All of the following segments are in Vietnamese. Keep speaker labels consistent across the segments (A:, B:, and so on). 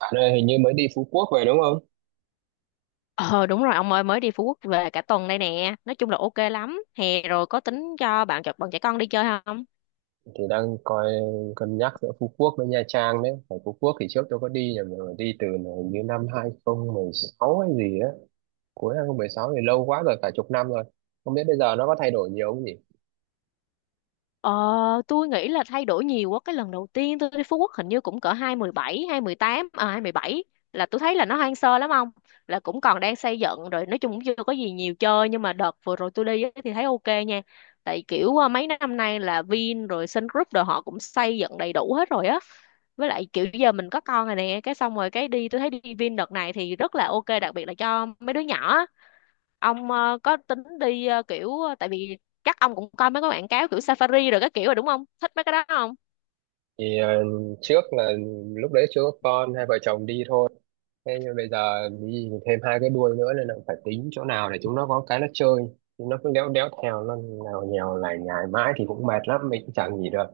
A: Bạn ơi, hình như mới đi Phú Quốc về đúng không?
B: Ờ đúng rồi ông ơi, mới đi Phú Quốc về cả tuần đây nè. Nói chung là ok lắm. Hè rồi có tính cho bạn trẻ con đi chơi không?
A: Thì đang coi, cân nhắc giữa Phú Quốc với Nha Trang đấy. Ở Phú Quốc thì trước tôi có đi rồi, mà đi từ hình như năm 2016 hay gì á. Cuối 2016 thì lâu quá rồi, cả chục năm rồi. Không biết bây giờ nó có thay đổi nhiều không nhỉ?
B: Ờ tôi nghĩ là thay đổi nhiều quá. Cái lần đầu tiên tôi đi Phú Quốc hình như cũng cỡ 2017, hai mười bảy, là tôi thấy là nó hoang sơ lắm ông. Là cũng còn đang xây dựng rồi. Nói chung cũng chưa có gì nhiều chơi. Nhưng mà đợt vừa rồi tôi đi á thì thấy ok nha. Tại kiểu mấy năm nay là Vin rồi Sun Group rồi họ cũng xây dựng đầy đủ hết rồi á, với lại kiểu giờ mình có con rồi nè, cái xong rồi cái đi tôi thấy đi Vin đợt này thì rất là ok, đặc biệt là cho mấy đứa nhỏ á. Ông có tính đi kiểu tại vì chắc ông cũng coi mấy cái quảng cáo kiểu safari rồi các kiểu rồi đúng không, thích mấy cái đó không?
A: Thì trước là lúc đấy chưa có con, hai vợ chồng đi thôi. Thế nhưng bây giờ đi thêm hai cái đuôi nữa nên là phải tính chỗ nào để chúng nó có cái nó chơi. Chúng nó cứ đéo đéo theo, nó nào nhèo lại nhải mãi thì cũng mệt lắm, mình cũng chẳng gì được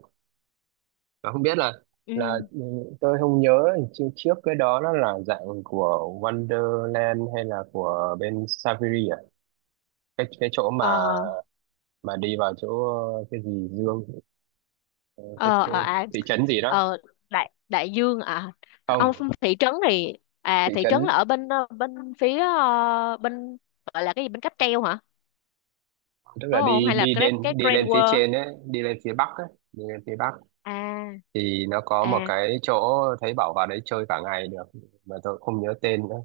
A: mà không biết là là
B: Ừ.
A: ừ, tôi không nhớ trước trước cái đó nó là dạng của Wonderland hay là của bên Saviri à. Cái chỗ mà
B: Ờ.
A: mà đi vào chỗ cái gì Dương, cái, cái
B: Ờ À,
A: thị trấn gì đó.
B: ờ đại đại dương à ông?
A: Không,
B: Thị trấn thì à,
A: thị
B: thị
A: trấn
B: trấn là ở bên bên phía bên gọi là cái gì, bên cáp treo hả?
A: tức
B: Đúng
A: là
B: không?
A: đi,
B: Hay là
A: đi
B: cái
A: lên đi
B: Grand
A: lên phía
B: World?
A: trên ấy, đi lên phía bắc ấy, đi lên phía bắc
B: À.
A: thì nó có một
B: À.
A: cái chỗ thấy bảo vào đấy chơi cả ngày được mà tôi không nhớ tên nữa.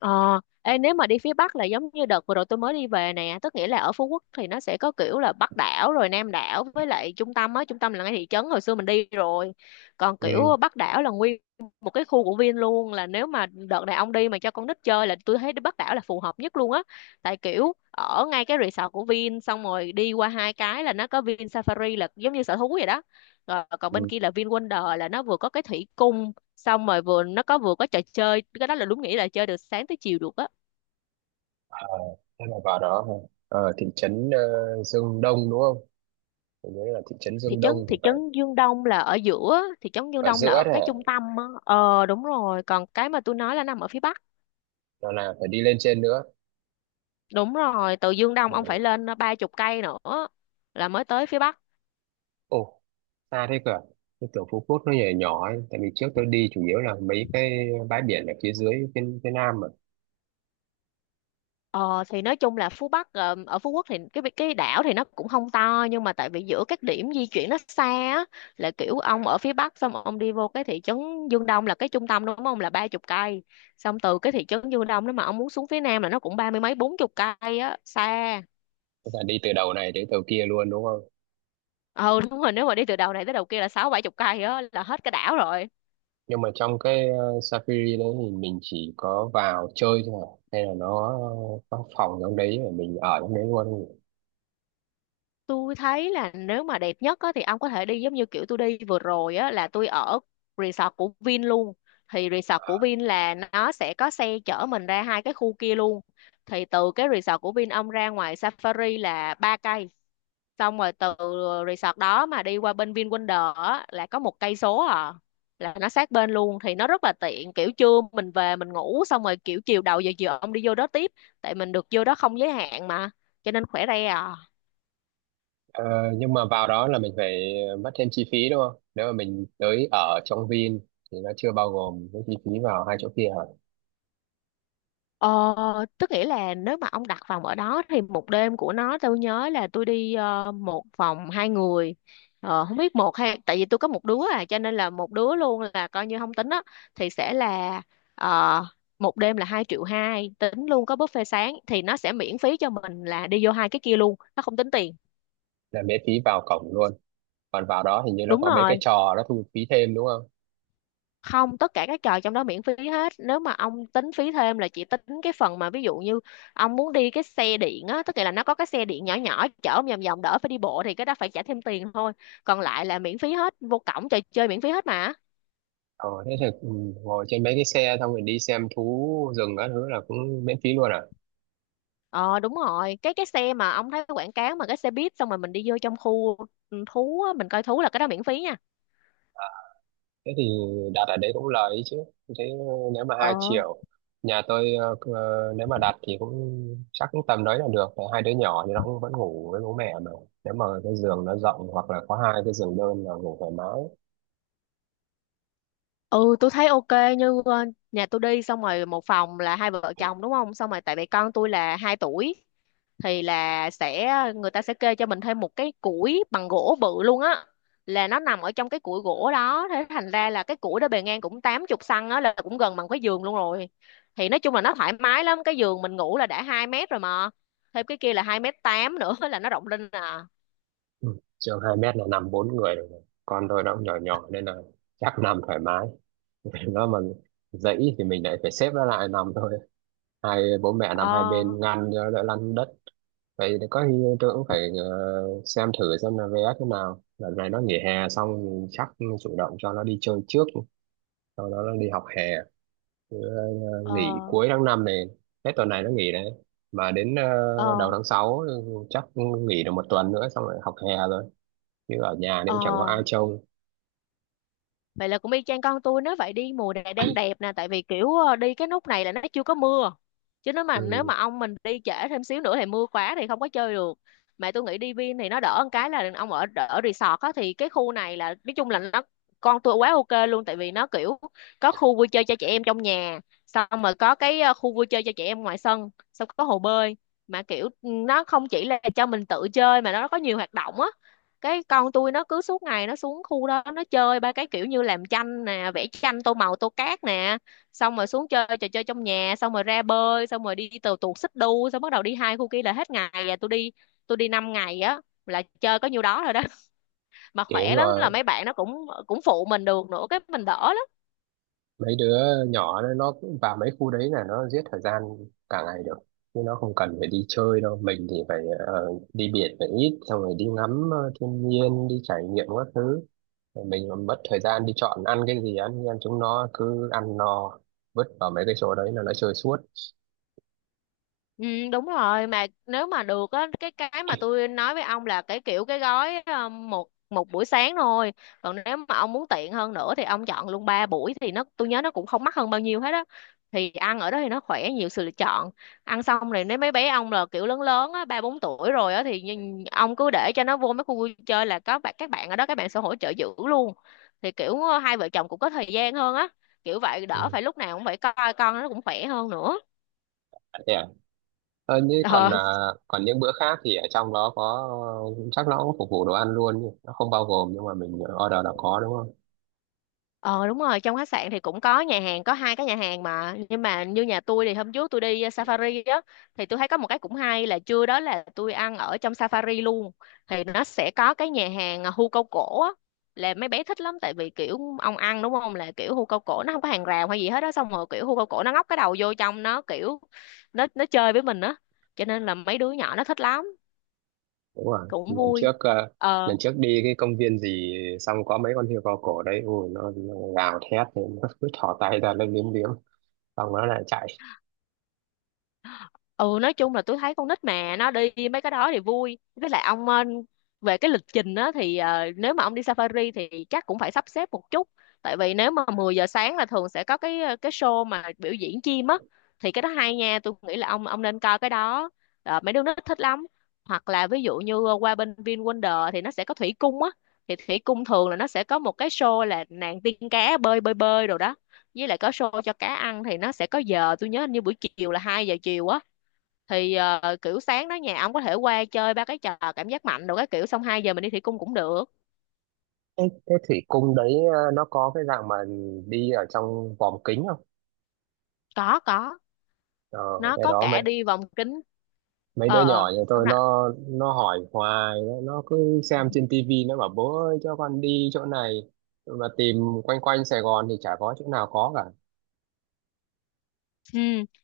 B: Ờ, ê, nếu mà đi phía Bắc là giống như đợt vừa rồi tôi mới đi về nè, tức nghĩa là ở Phú Quốc thì nó sẽ có kiểu là Bắc đảo rồi Nam đảo với lại trung tâm á, trung tâm là ngay thị trấn hồi xưa mình đi rồi. Còn
A: Ừ,
B: kiểu Bắc đảo là nguyên một cái khu của Vin luôn, là nếu mà đợt này ông đi mà cho con nít chơi là tôi thấy đi Bắc đảo là phù hợp nhất luôn á. Tại kiểu ở ngay cái resort của Vin xong rồi đi qua hai cái là nó có Vin Safari là giống như sở thú vậy đó. Rồi còn bên
A: ừ.
B: kia là Vin Wonder là nó vừa có cái thủy cung xong rồi vừa nó có vừa có trò chơi, cái đó là đúng nghĩa là chơi được sáng tới chiều được á.
A: Ờ, thế là vào đó hả? Ở thị trấn Dương Đông đúng không, tôi nhớ là thị trấn Dương Đông thì
B: Thị
A: phải.
B: trấn Dương Đông là ở giữa, thị trấn Dương
A: Ở
B: Đông
A: giữa
B: là
A: đấy
B: ở cái
A: đó
B: trung tâm á, ờ đúng rồi, còn cái mà tôi nói là nằm ở phía bắc.
A: là phải đi lên trên nữa.
B: Đúng rồi, từ Dương Đông ông phải
A: Ừ.
B: lên ba chục cây nữa là mới tới phía bắc.
A: Ồ, xa thế cơ à? Tôi tưởng Phú Quốc nó nhỏ nhỏ ấy. Tại vì trước tôi đi chủ yếu là mấy cái bãi biển ở phía dưới, phía nam mà.
B: Ờ thì nói chung là ở Phú Quốc thì cái đảo thì nó cũng không to, nhưng mà tại vì giữa các điểm di chuyển nó xa á, là kiểu ông ở phía Bắc xong ông đi vô cái thị trấn Dương Đông là cái trung tâm đúng không, là ba chục cây, xong từ cái thị trấn Dương Đông đó mà ông muốn xuống phía Nam là nó cũng ba mươi mấy bốn chục cây á, xa.
A: Tức là đi từ đầu này đến đầu kia luôn đúng không?
B: Ừ đúng rồi, nếu mà đi từ đầu này tới đầu kia là sáu bảy chục cây á, là hết cái đảo rồi.
A: Nhưng mà trong cái Safari đấy thì mình chỉ có vào chơi thôi à? Hay là nó có phòng trong đấy mà mình ở trong đấy luôn không nhỉ?
B: Tôi thấy là nếu mà đẹp nhất á, thì ông có thể đi giống như kiểu tôi đi vừa rồi á, là tôi ở resort của Vin luôn. Thì resort của Vin là nó sẽ có xe chở mình ra hai cái khu kia luôn. Thì từ cái resort của Vin ông ra ngoài Safari là ba cây. Xong rồi từ resort đó mà đi qua bên VinWonder á, là có một cây số à. Là nó sát bên luôn, thì nó rất là tiện, kiểu trưa mình về mình ngủ xong rồi kiểu chiều đầu giờ chiều ông đi vô đó tiếp, tại mình được vô đó không giới hạn mà, cho nên khỏe re à.
A: Ờ, nhưng mà vào đó là mình phải mất thêm chi phí đúng không? Nếu mà mình tới ở trong Vin thì nó chưa bao gồm cái chi phí vào hai chỗ kia hả?
B: Ờ, tức nghĩa là nếu mà ông đặt phòng ở đó thì một đêm của nó tôi nhớ là tôi đi một phòng hai người, không biết một hay tại vì tôi có một đứa à, cho nên là một đứa luôn là coi như không tính á, thì sẽ là ờ, một đêm là hai triệu hai, tính luôn có buffet sáng, thì nó sẽ miễn phí cho mình là đi vô hai cái kia luôn, nó không tính tiền.
A: Là miễn phí vào cổng luôn, còn vào đó hình như nó
B: Đúng
A: có mấy cái
B: rồi.
A: trò nó thu phí thêm đúng không?
B: Không, tất cả các trò trong đó miễn phí hết, nếu mà ông tính phí thêm là chỉ tính cái phần mà ví dụ như ông muốn đi cái xe điện á, tức là nó có cái xe điện nhỏ nhỏ chở ông vòng vòng đỡ phải đi bộ thì cái đó phải trả thêm tiền thôi, còn lại là miễn phí hết, vô cổng trò chơi miễn phí hết mà.
A: Ờ Thế thì ngồi trên mấy cái xe xong rồi đi xem thú rừng các thứ là cũng miễn phí luôn à?
B: Ờ đúng rồi, cái xe mà ông thấy quảng cáo mà cái xe buýt xong rồi mình đi vô trong khu ừ, thú á, mình coi thú là cái đó miễn phí nha.
A: Thế thì đặt ở đấy cũng lời ấy chứ. Thế nếu mà
B: Ờ.
A: 2 triệu, nhà tôi nếu mà đặt thì cũng chắc cũng tầm đấy là được, tại hai đứa nhỏ thì nó cũng vẫn ngủ với bố mẹ mà. Nếu mà cái giường nó rộng hoặc là có hai cái giường đơn là ngủ thoải mái.
B: Ừ tôi thấy ok, như nhà tôi đi xong rồi một phòng là hai vợ chồng đúng không, xong rồi tại vì con tôi là hai tuổi thì là sẽ người ta sẽ kê cho mình thêm một cái củi bằng gỗ bự luôn á, là nó nằm ở trong cái củi gỗ đó, thế thành ra là cái củi đó bề ngang cũng tám chục xăng á là cũng gần bằng cái giường luôn rồi, thì nói chung là nó thoải mái lắm, cái giường mình ngủ là đã 2 mét rồi mà thêm cái kia là 2 mét tám nữa là nó rộng lên à.
A: Ừ, giường 2 mét là nằm bốn người được rồi, con tôi nó cũng nhỏ nhỏ nên là chắc nằm thoải mái. Nó mà dãy thì mình lại phải xếp nó lại nằm thôi, hai bố mẹ nằm hai
B: ờ
A: bên ngăn cho đỡ lăn đất. Vậy thì có khi tôi cũng phải xem thử xem là vé thế nào, lần này nó nghỉ hè xong mình chắc chủ động cho nó đi chơi trước, sau đó nó đi học hè. Chứ
B: ờ
A: nghỉ cuối tháng năm này, hết tuần này nó nghỉ đấy, mà đến đầu
B: ờ
A: tháng 6 chắc nghỉ được một tuần nữa xong rồi học hè rồi, chứ ở nhà thì
B: ờ
A: cũng chẳng có ai trông.
B: Vậy là cũng y chang con tôi, nếu vậy đi mùa này đang đẹp nè, tại vì kiểu đi cái nút này là nó chưa có mưa, chứ nếu
A: Ừ,
B: mà ông mình đi trễ thêm xíu nữa thì mưa quá thì không có chơi được. Mà tôi nghĩ đi Vin thì nó đỡ một cái là ông ở ở resort á, thì cái khu này là nói chung là nó con tôi quá ok luôn, tại vì nó kiểu có khu vui chơi cho trẻ em trong nhà xong rồi có cái khu vui chơi cho trẻ em ngoài sân, xong có hồ bơi, mà kiểu nó không chỉ là cho mình tự chơi mà nó có nhiều hoạt động á, cái con tôi nó cứ suốt ngày nó xuống khu đó nó chơi ba cái kiểu như làm tranh nè, vẽ tranh tô màu tô cát nè, xong rồi xuống chơi trò chơi trong nhà xong rồi ra bơi xong rồi đi tàu tuột xích đu xong bắt đầu đi hai khu kia là hết ngày, và tôi đi 5 ngày á, là chơi có nhiêu đó rồi đó mà
A: kiểu
B: khỏe lắm
A: rồi
B: là mấy bạn nó cũng cũng phụ mình được nữa, cái mình đỡ lắm.
A: mấy đứa nhỏ nó cũng vào mấy khu đấy là nó giết thời gian cả ngày được, chứ nó không cần phải đi chơi đâu. Mình thì phải ờ, đi biển phải ít, xong rồi đi ngắm thiên nhiên, đi trải nghiệm các thứ. Rồi mình còn mất thời gian đi chọn ăn cái gì ăn, nhưng chúng nó cứ ăn no vứt vào mấy cái chỗ đấy là nó chơi suốt.
B: Ừ, đúng rồi, mà nếu mà được á, cái mà tôi nói với ông là cái kiểu cái gói một một buổi sáng thôi, còn nếu mà ông muốn tiện hơn nữa thì ông chọn luôn ba buổi thì nó tôi nhớ nó cũng không mắc hơn bao nhiêu hết á, thì ăn ở đó thì nó khỏe, nhiều sự lựa chọn, ăn xong rồi nếu mấy bé ông là kiểu lớn lớn á ba bốn tuổi rồi á thì ông cứ để cho nó vô mấy khu vui chơi là có bạn, các bạn ở đó các bạn sẽ hỗ trợ giữ luôn, thì kiểu hai vợ chồng cũng có thời gian hơn á, kiểu vậy đỡ
A: Ừ.
B: phải lúc nào cũng phải coi con, nó cũng khỏe hơn nữa.
A: Thế à? Ờ, như còn à, còn những bữa khác thì ở trong đó có, chắc nó cũng phục vụ đồ ăn luôn nhỉ? Nó không bao gồm nhưng mà mình order là có đúng không?
B: Ờ đúng rồi, trong khách sạn thì cũng có nhà hàng, có hai cái nhà hàng mà, nhưng mà như nhà tôi thì hôm trước tôi đi safari á thì tôi thấy có một cái cũng hay là trưa đó là tôi ăn ở trong safari luôn. Thì nó sẽ có cái nhà hàng hươu câu cổ á, là mấy bé thích lắm, tại vì kiểu ông ăn đúng không là kiểu hươu câu cổ nó không có hàng rào hay gì hết á, xong rồi kiểu hươu câu cổ nó ngóc cái đầu vô trong nó kiểu nó chơi với mình á, cho nên là mấy đứa nhỏ nó thích lắm,
A: Đúng rồi,
B: cũng vui. Ờ.
A: lần trước đi cái công viên gì xong có mấy con hươu cao cổ đấy, ui nó gào thét thì nó cứ thỏ tay ra nó liếm liếm xong nó lại chạy.
B: Ừ nói chung là tôi thấy con nít mà nó đi mấy cái đó thì vui, với lại ông về cái lịch trình á thì nếu mà ông đi safari thì chắc cũng phải sắp xếp một chút, tại vì nếu mà 10 giờ sáng là thường sẽ có cái show mà biểu diễn chim á, thì cái đó hay nha, tôi nghĩ là ông nên coi cái đó. Ờ, mấy đứa nó thích lắm, hoặc là ví dụ như qua bên VinWonder thì nó sẽ có thủy cung á, thì thủy cung thường là nó sẽ có một cái show là nàng tiên cá bơi bơi bơi rồi đó, với lại có show cho cá ăn thì nó sẽ có giờ tôi nhớ hình như buổi chiều là 2 giờ chiều á, thì kiểu sáng đó nhà ông có thể qua chơi ba cái trò cảm giác mạnh đồ cái kiểu, xong 2 giờ mình đi thủy cung cũng được.
A: Thế thủy cung đấy nó có cái dạng mà đi ở trong vòm kính không?
B: Có,
A: ờ,
B: nó
A: cái
B: có
A: đó mấy
B: cả đi vòng kính.
A: mấy đứa
B: Ờ. Ờ
A: nhỏ nhà
B: ông.
A: tôi nó hỏi hoài, nó cứ xem trên tivi nó bảo bố ơi cho con đi chỗ này, mà tìm quanh quanh Sài Gòn thì chả có chỗ nào có cả.
B: Ừ,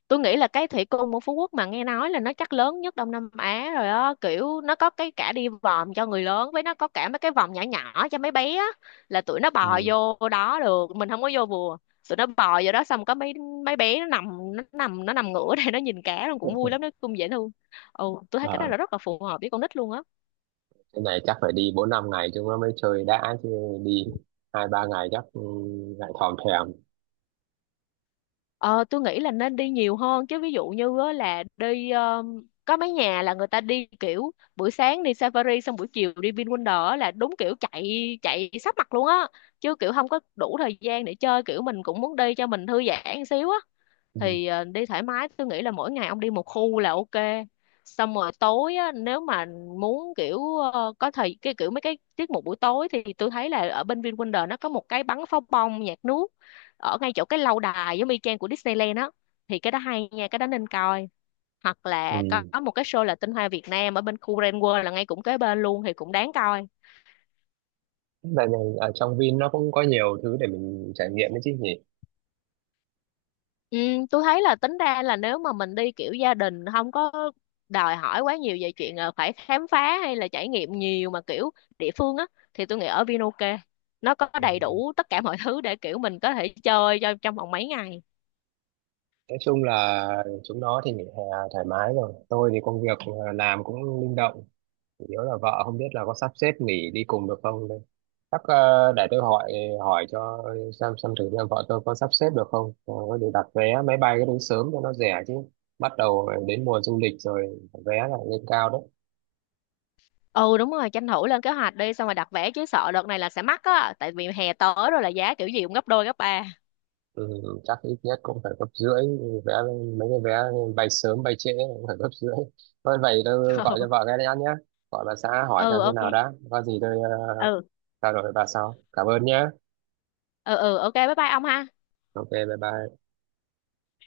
B: tôi nghĩ là cái thủy cung của Phú Quốc mà nghe nói là nó chắc lớn nhất Đông Nam Á rồi á, kiểu nó có cái cả đi vòm cho người lớn với nó có cả mấy cái vòm nhỏ nhỏ cho mấy bé á, là tụi nó bò vô đó được, mình không có vô bùa. Tụi nó bò vô đó xong có mấy mấy bé nó nằm ngửa đây nó nhìn cá luôn, cũng vui lắm, nó cũng dễ thương. Ừ, tôi thấy cái đó là
A: Ừ.
B: rất là phù hợp với con nít luôn á.
A: Cái này chắc phải đi bốn năm ngày chúng nó mới chơi đã chứ, đi hai ba ngày chắc lại thòm thèm.
B: Ờ, tôi nghĩ là nên đi nhiều hơn chứ, ví dụ như á, là đi có mấy nhà là người ta đi kiểu buổi sáng đi Safari xong buổi chiều đi VinWonder á, là đúng kiểu chạy chạy sắp mặt luôn á, chứ kiểu không có đủ thời gian để chơi, kiểu mình cũng muốn đi cho mình thư giãn xíu á,
A: Ừ.
B: thì đi thoải mái tôi nghĩ là mỗi ngày ông đi một khu là ok, xong rồi tối á, nếu mà muốn kiểu có thời cái kiểu mấy cái tiết mục buổi tối thì tôi thấy là ở bên VinWonder nó có một cái bắn pháo bông nhạc nước ở ngay chỗ cái lâu đài giống y chang của Disneyland á, thì cái đó hay nha, cái đó nên coi, hoặc
A: Ừ.
B: là có một cái show là tinh hoa Việt Nam ở bên khu Grand World là ngay cũng kế bên luôn thì cũng đáng coi.
A: Tại này ở trong Vin nó cũng có nhiều thứ để mình trải nghiệm đấy chứ nhỉ.
B: Ừ, tôi thấy là tính ra là nếu mà mình đi kiểu gia đình không có đòi hỏi quá nhiều về chuyện phải khám phá hay là trải nghiệm nhiều mà kiểu địa phương á, thì tôi nghĩ ở Vinoke nó có đầy đủ tất cả mọi thứ để kiểu mình có thể chơi cho trong vòng mấy ngày.
A: Nói chung là chúng nó thì nghỉ hè thoải mái rồi, tôi thì công việc làm cũng linh động, chủ yếu là vợ không biết là có sắp xếp nghỉ đi cùng được không đây. Chắc để tôi hỏi hỏi cho xem thử xem vợ tôi có sắp xếp được không, rồi có gì đặt vé máy bay cái đúng sớm cho nó rẻ chứ, bắt đầu đến mùa du lịch rồi vé lại lên cao đấy.
B: Ừ đúng rồi, tranh thủ lên kế hoạch đi xong rồi đặt vé chứ sợ đợt này là sẽ mắc á, tại vì hè tới rồi là giá kiểu gì cũng gấp đôi gấp ba.
A: Ừ, chắc ít nhất cũng phải gấp rưỡi, vé mấy cái vé bay sớm bay trễ cũng phải gấp rưỡi. Thôi vậy tôi gọi cho vợ cái đã nhé, gọi bà xã hỏi
B: Ừ
A: xem thế
B: ok.
A: nào đã, có gì tôi
B: Ừ
A: trao đổi với bà sau, cảm ơn nhé.
B: ừ ừ ok bye bye ông ha.
A: Ok, bye bye.